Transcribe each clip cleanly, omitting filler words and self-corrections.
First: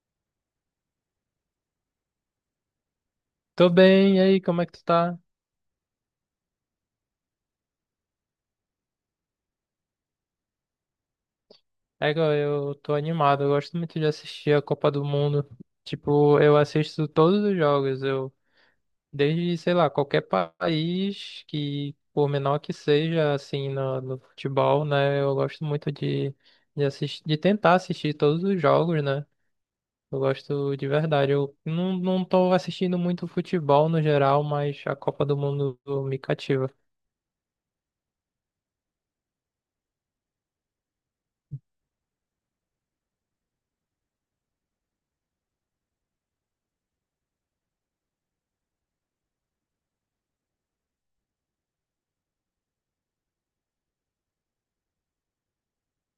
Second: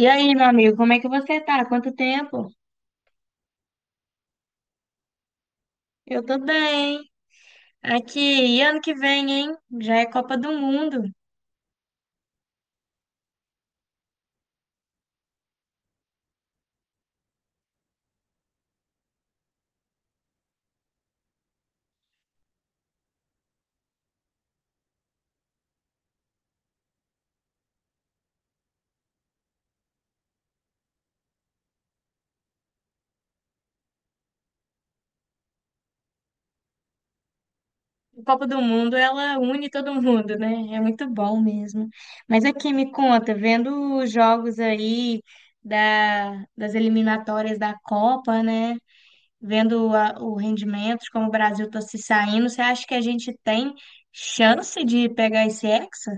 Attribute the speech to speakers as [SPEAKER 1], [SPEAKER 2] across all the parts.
[SPEAKER 1] E aí, meu amigo, como é que você tá? Quanto tempo?
[SPEAKER 2] Tô bem, e aí, como é que tu tá?
[SPEAKER 1] Eu tô bem. Aqui, e ano que vem, hein? Já é Copa do Mundo.
[SPEAKER 2] É, eu tô animado, eu gosto muito de assistir a Copa do Mundo. Tipo, eu assisto todos os jogos, eu, desde, sei lá, país que, por menor que seja, assim, no futebol, né, eu gosto muito de assistir, de tentar assistir todos os jogos, né? Eu gosto de verdade. Eu não, não tô assistindo muito futebol no geral, mas a Copa do Mundo me cativa.
[SPEAKER 1] A Copa do Mundo, ela une todo mundo, né? É muito bom mesmo. Mas aqui, me conta, vendo os jogos aí das eliminatórias da Copa, né? Vendo o rendimento, de como o Brasil tá se saindo, você acha que a gente tem chance de pegar esse Hexa?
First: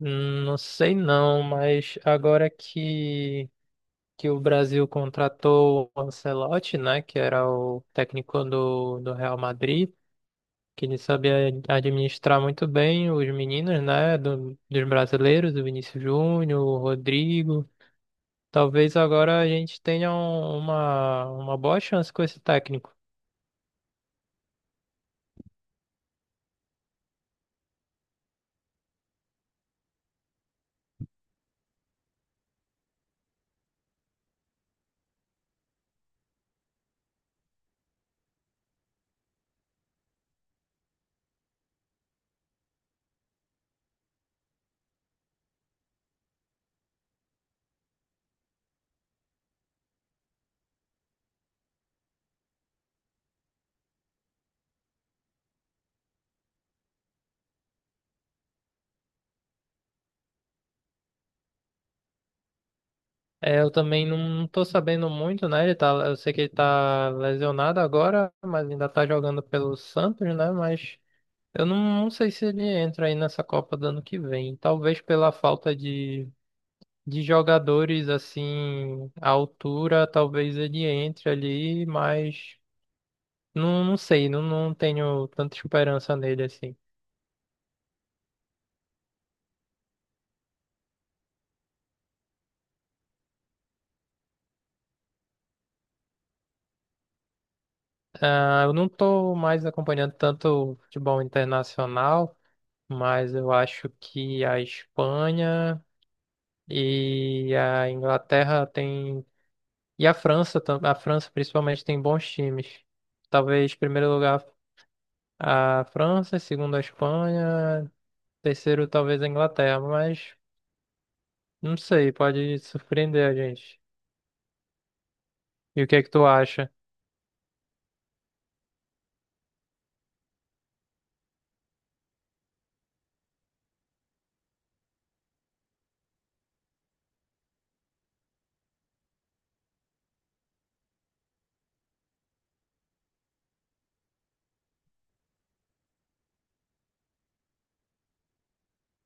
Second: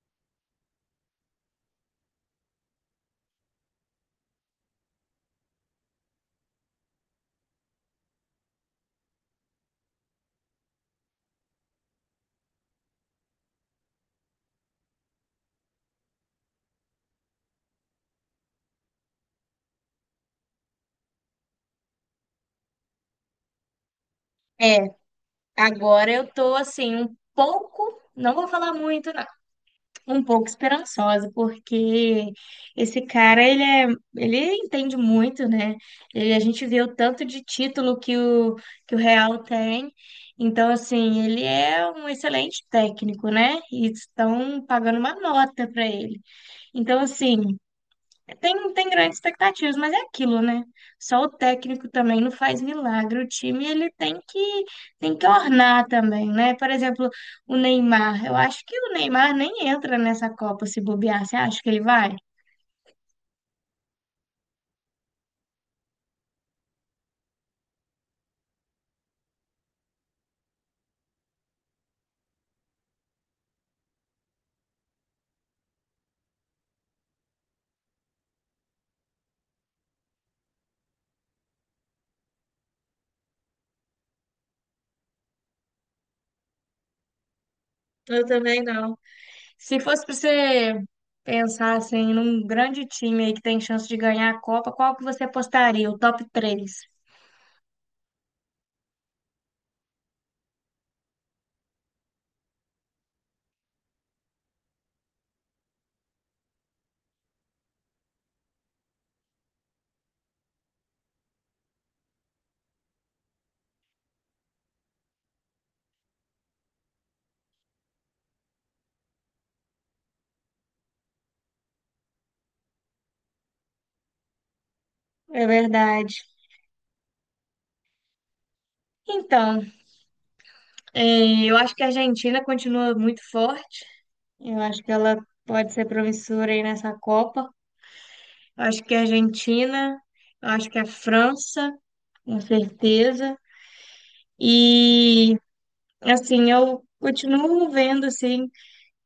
[SPEAKER 2] Não sei não, mas agora que o Brasil contratou o Ancelotti, né, que era o técnico do Real Madrid, que ele sabia administrar muito bem os meninos, né, dos brasileiros, o Vinícius Júnior, o Rodrigo. Talvez agora a gente tenha uma boa chance com esse técnico.
[SPEAKER 1] É, agora eu tô assim, um pouco. Não vou falar muito, não. Um pouco esperançosa, porque esse cara, ele entende muito, né? Ele, a gente vê o tanto de título que o Real tem. Então, assim, ele é um excelente técnico, né? E estão pagando uma nota para ele. Então, assim, tem grandes expectativas, mas é aquilo, né? Só o técnico também não faz milagre. O time ele tem que ornar também, né? Por exemplo, o Neymar. Eu acho que o Neymar nem entra nessa Copa se bobear. Você acha que ele vai?
[SPEAKER 2] É, eu também não tô sabendo muito, né? Ele tá, eu sei que ele tá lesionado agora, mas ainda tá jogando pelo Santos, né? Mas eu não, não sei se ele entra aí nessa Copa do ano que vem. Talvez pela falta de jogadores assim à altura, talvez ele entre ali, mas não sei, não tenho tanta esperança nele assim.
[SPEAKER 1] Eu também não. Se fosse para você pensar assim, num grande time aí que tem chance de ganhar a Copa, qual que você apostaria? O top três.
[SPEAKER 2] Ah, eu não tô mais acompanhando tanto o futebol internacional, mas eu acho que a Espanha e a Inglaterra têm. E a França, a França principalmente tem bons times. Talvez, em primeiro lugar. A França, segundo a Espanha, terceiro talvez a Inglaterra, mas não sei, pode surpreender a gente.
[SPEAKER 1] É
[SPEAKER 2] E o que é que
[SPEAKER 1] verdade.
[SPEAKER 2] tu acha?
[SPEAKER 1] Então, eu acho que a Argentina continua muito forte. Eu acho que ela pode ser promissora aí nessa Copa. Eu acho que a Argentina, eu acho que a França, com certeza. E assim, eu continuo vendo assim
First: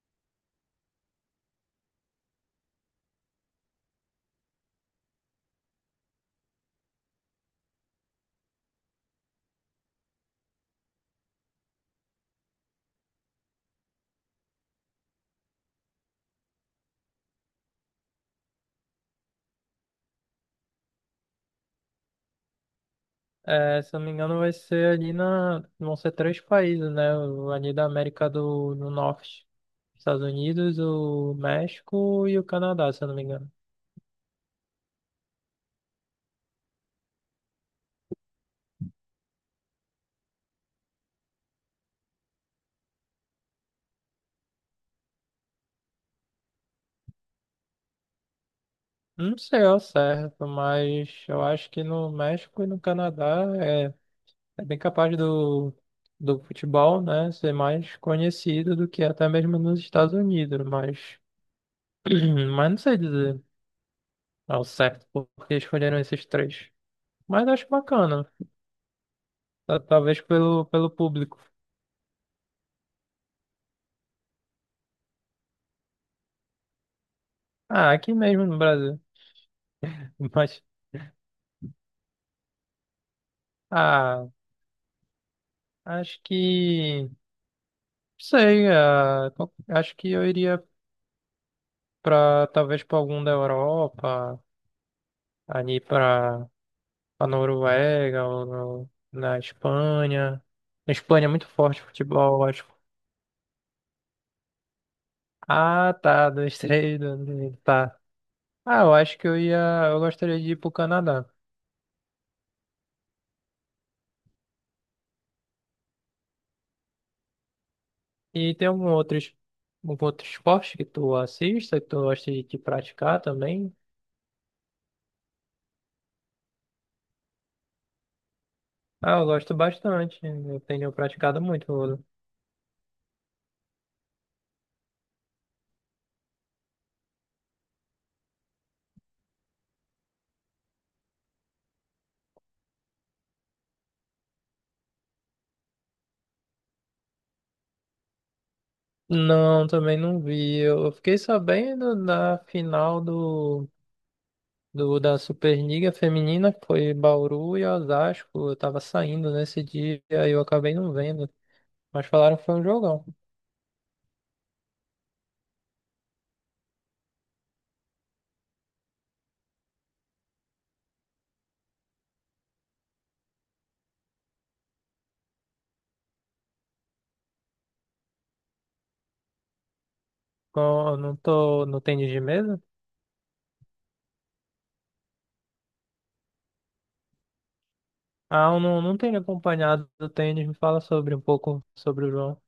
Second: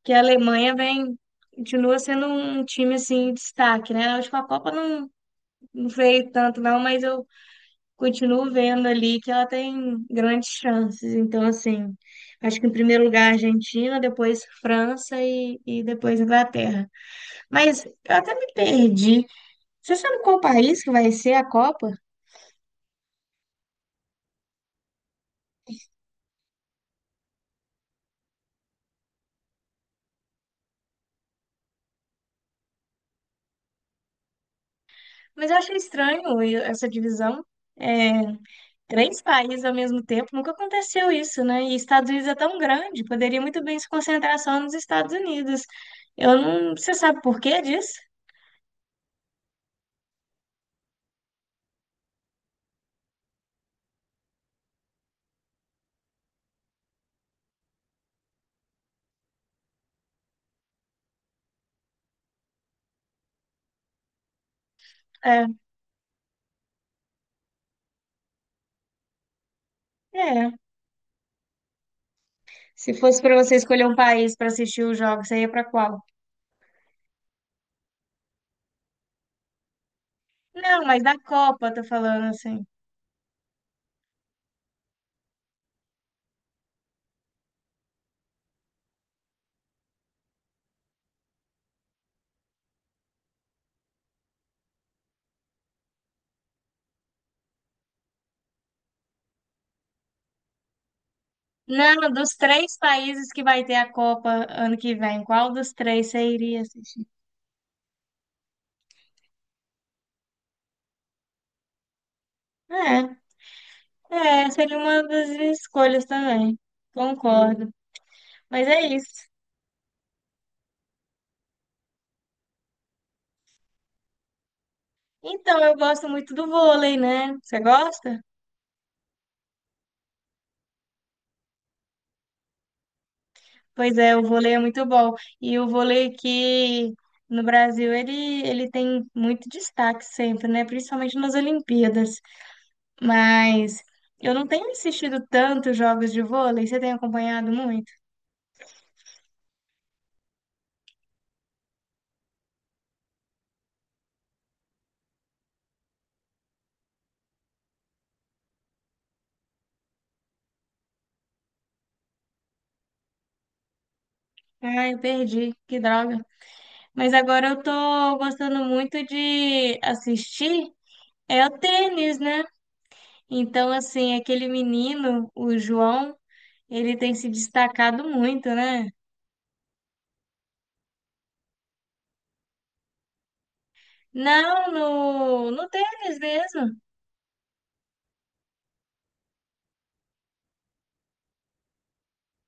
[SPEAKER 1] que a Alemanha vem continua sendo um time assim em destaque, né? Na última Copa não, não veio tanto não, mas eu continuo vendo ali que ela tem grandes chances. Então, assim, acho que em primeiro lugar a Argentina, depois França e depois Inglaterra. Mas eu até me perdi. Você sabe qual país que vai ser a Copa?
[SPEAKER 2] É, se eu não me engano, vai ser ali na. Vão ser três países, né? O- ali da América do Norte. Estados Unidos, o México e o Canadá, se eu não me engano.
[SPEAKER 1] Mas eu achei estranho essa divisão. É, três países ao mesmo tempo, nunca aconteceu isso, né? E Estados Unidos é tão grande, poderia muito bem se concentrar só nos Estados Unidos. Eu não, você sabe por que disso?
[SPEAKER 2] Não sei ao certo, mas eu acho que no México e no Canadá é é bem capaz do futebol, né, ser mais conhecido do que até mesmo nos Estados Unidos, mas, mas não sei dizer ao certo por
[SPEAKER 1] É,
[SPEAKER 2] que escolheram esses três. Mas acho bacana, talvez
[SPEAKER 1] é.
[SPEAKER 2] pelo público.
[SPEAKER 1] Se fosse para você escolher um país para assistir os jogos, você ia para qual?
[SPEAKER 2] Ah, aqui mesmo no Brasil. Mas,
[SPEAKER 1] Não, mas da Copa, eu tô falando assim.
[SPEAKER 2] ah, acho que, não sei, ah, acho que eu iria para talvez para algum da Europa, ali para a Noruega, ou na Espanha. Na Espanha é muito forte o
[SPEAKER 1] Não, dos
[SPEAKER 2] futebol, eu acho.
[SPEAKER 1] três países que vai ter a Copa ano que vem, qual dos
[SPEAKER 2] Ah,
[SPEAKER 1] três você
[SPEAKER 2] tá, dois,
[SPEAKER 1] iria
[SPEAKER 2] três,
[SPEAKER 1] assistir?
[SPEAKER 2] dois, três, tá. Ah, eu acho que eu ia, eu gostaria de ir pro Canadá.
[SPEAKER 1] É, é, seria uma das escolhas também. Concordo.
[SPEAKER 2] E
[SPEAKER 1] Mas
[SPEAKER 2] tem
[SPEAKER 1] é
[SPEAKER 2] algum outro,
[SPEAKER 1] isso.
[SPEAKER 2] algum outro esporte que tu assista, que tu gosta de praticar também?
[SPEAKER 1] Então, eu gosto muito do vôlei, né? Você gosta?
[SPEAKER 2] Ah, eu gosto bastante, né? Eu tenho praticado muito. Vôlei.
[SPEAKER 1] Pois é, o vôlei é muito bom. E o vôlei aqui no Brasil, ele tem muito destaque sempre, né? Principalmente nas Olimpíadas. Mas eu não tenho assistido tantos jogos de vôlei. Você tem acompanhado muito?
[SPEAKER 2] Não, também não vi. Eu fiquei sabendo da final do do, da Superliga Feminina, que foi Bauru e Osasco. Eu tava saindo nesse dia e eu acabei não vendo. Mas falaram que foi um jogão.
[SPEAKER 1] Ai, eu perdi. Que droga. Mas agora eu tô gostando muito de assistir. É o tênis, né? Então, assim, aquele menino, o João, ele tem se destacado muito, né?
[SPEAKER 2] Eu não tô no tênis de mesa?
[SPEAKER 1] Não, no tênis mesmo.
[SPEAKER 2] Ah, eu não, não tenho acompanhado o tênis. Me fala sobre um pouco sobre o João.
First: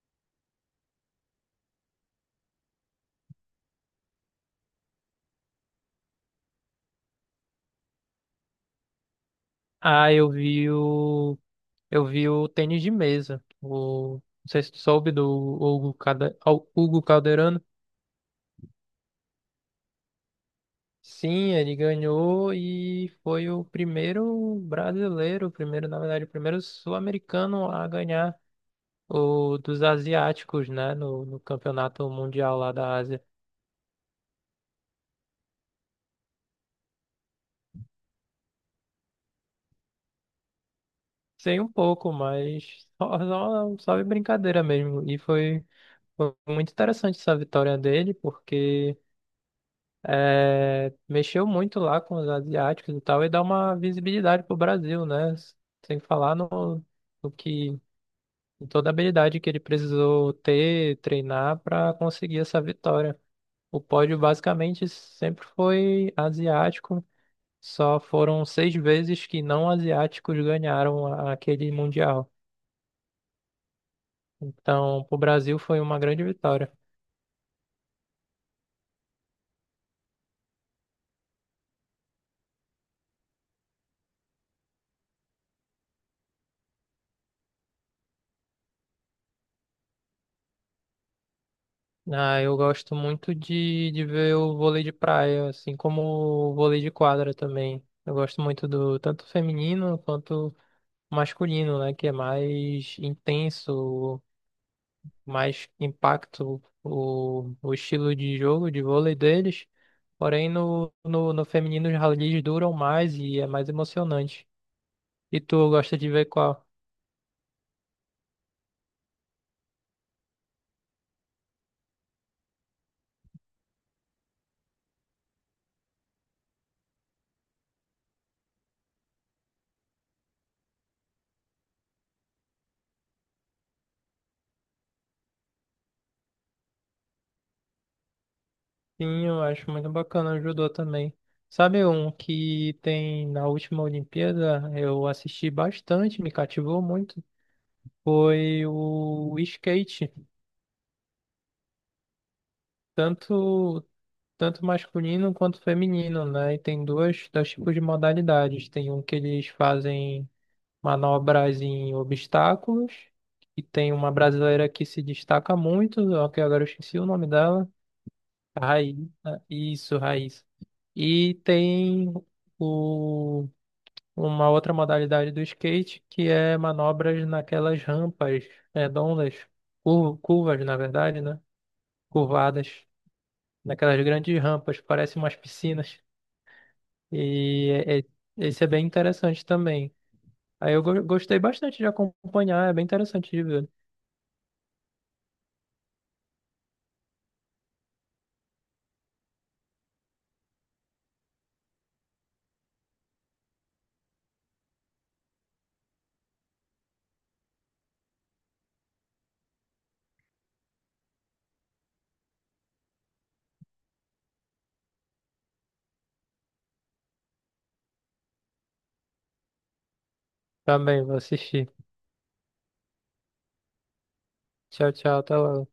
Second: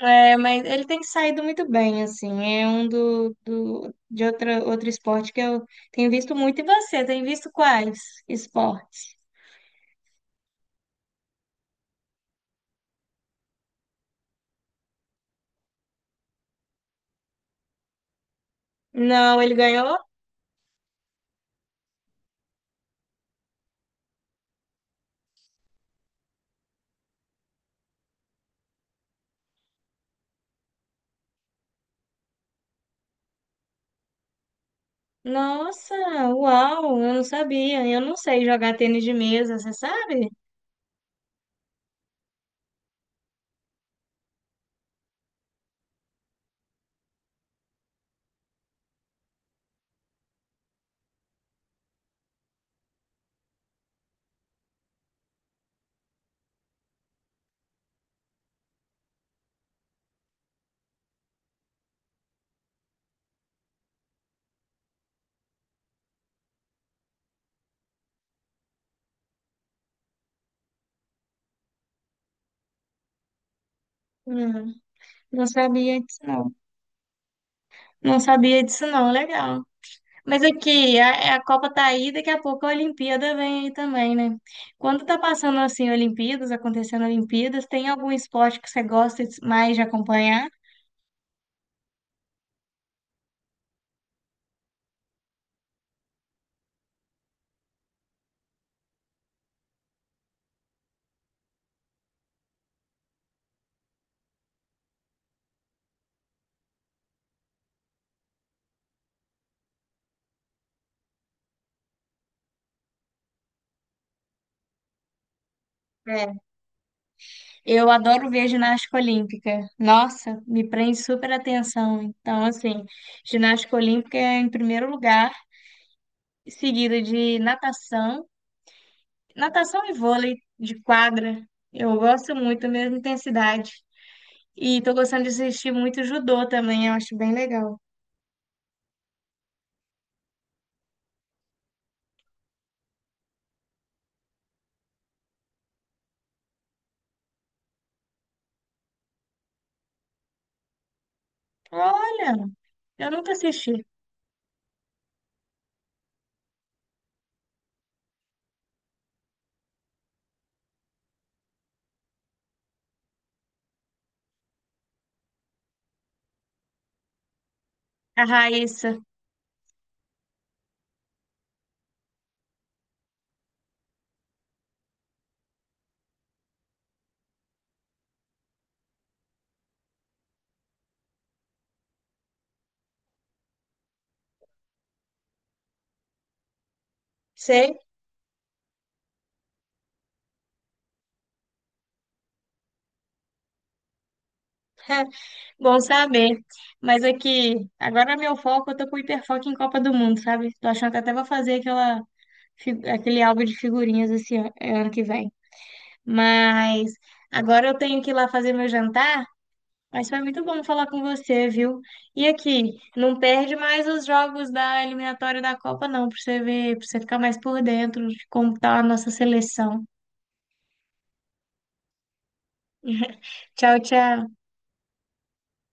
[SPEAKER 1] É, mas ele tem saído muito bem, assim. É um de outro esporte que eu tenho visto muito. E você, tem visto quais esportes?
[SPEAKER 2] Ah, eu vi o. Eu vi o tênis de mesa. O, não sei se tu soube do Hugo, Cade, Hugo Calderano.
[SPEAKER 1] Não, ele ganhou?
[SPEAKER 2] Sim, ele ganhou e foi o primeiro brasileiro, o primeiro, na verdade, o primeiro sul-americano a ganhar o dos asiáticos, né, no campeonato mundial lá da Ásia.
[SPEAKER 1] Nossa, uau, eu não sabia. Eu não sei jogar tênis de mesa, você sabe?
[SPEAKER 2] Sei um pouco, mas só de brincadeira mesmo. E foi, foi muito interessante essa vitória dele, porque é, mexeu muito lá com os asiáticos e tal, e dá uma visibilidade pro Brasil, né? Sem falar no, no que toda a habilidade que ele precisou ter, treinar para conseguir essa vitória. O pódio basicamente sempre foi asiático, só foram 6 vezes que não asiáticos ganharam aquele mundial.
[SPEAKER 1] Não,
[SPEAKER 2] Então, para o
[SPEAKER 1] não
[SPEAKER 2] Brasil foi uma
[SPEAKER 1] sabia disso,
[SPEAKER 2] grande
[SPEAKER 1] não.
[SPEAKER 2] vitória.
[SPEAKER 1] Não sabia disso, não. Legal. Mas aqui, a Copa tá aí, daqui a pouco a Olimpíada vem aí também, né? Quando tá passando assim, Olimpíadas, acontecendo Olimpíadas, tem algum esporte que você mais de acompanhar?
[SPEAKER 2] Ah, eu gosto muito de ver o vôlei de praia, assim como o vôlei de quadra também. Eu gosto muito do tanto feminino quanto masculino, né, que é mais intenso, mais impacto o estilo de jogo de vôlei deles. Porém, no feminino, os rallies duram mais e é mais emocionante. E tu gosta de ver
[SPEAKER 1] É.
[SPEAKER 2] qual?
[SPEAKER 1] Eu adoro ver ginástica olímpica. Nossa, me prende super atenção. Então, assim, ginástica olímpica é em primeiro lugar, seguida de natação, natação e vôlei de quadra. Eu gosto muito, a mesma intensidade. E tô gostando de assistir muito judô também, eu acho bem legal.
[SPEAKER 2] Sim, eu acho muito bacana o judô também. Sabe um que tem na última Olimpíada? Eu assisti bastante, me cativou muito. Foi o skate,
[SPEAKER 1] Olha, eu nunca
[SPEAKER 2] tanto,
[SPEAKER 1] assisti
[SPEAKER 2] tanto masculino quanto feminino, né? E tem dois, dois tipos de modalidades. Tem um que eles fazem manobras em obstáculos. E tem uma brasileira que se destaca muito, ó, que agora eu esqueci o nome dela.
[SPEAKER 1] a
[SPEAKER 2] A
[SPEAKER 1] Raíssa.
[SPEAKER 2] Raíssa. Isso, Raíssa. E tem o, uma outra modalidade do skate que é manobras naquelas rampas redondas, curvas, na verdade, né? Curvadas, naquelas grandes rampas, parecem umas piscinas. E
[SPEAKER 1] Sei,
[SPEAKER 2] é- é- Esse é bem interessante também. Aí eu gostei bastante de acompanhar, é bem interessante de ver.
[SPEAKER 1] bom saber. Mas aqui, agora meu foco, eu tô com hiperfoco em Copa do Mundo, sabe? Tô achando que até vou fazer aquela, aquele álbum de figurinhas esse ano, ano que vem. Mas agora eu tenho que ir lá fazer meu jantar. Mas foi muito bom falar com você, viu? E aqui, não perde mais os jogos da eliminatória da Copa, não, pra você ver, pra você ficar mais por dentro de como tá a nossa seleção.
[SPEAKER 2] Também vou assistir.
[SPEAKER 1] Tchau, tchau.
[SPEAKER 2] Tchau, tchau, até logo.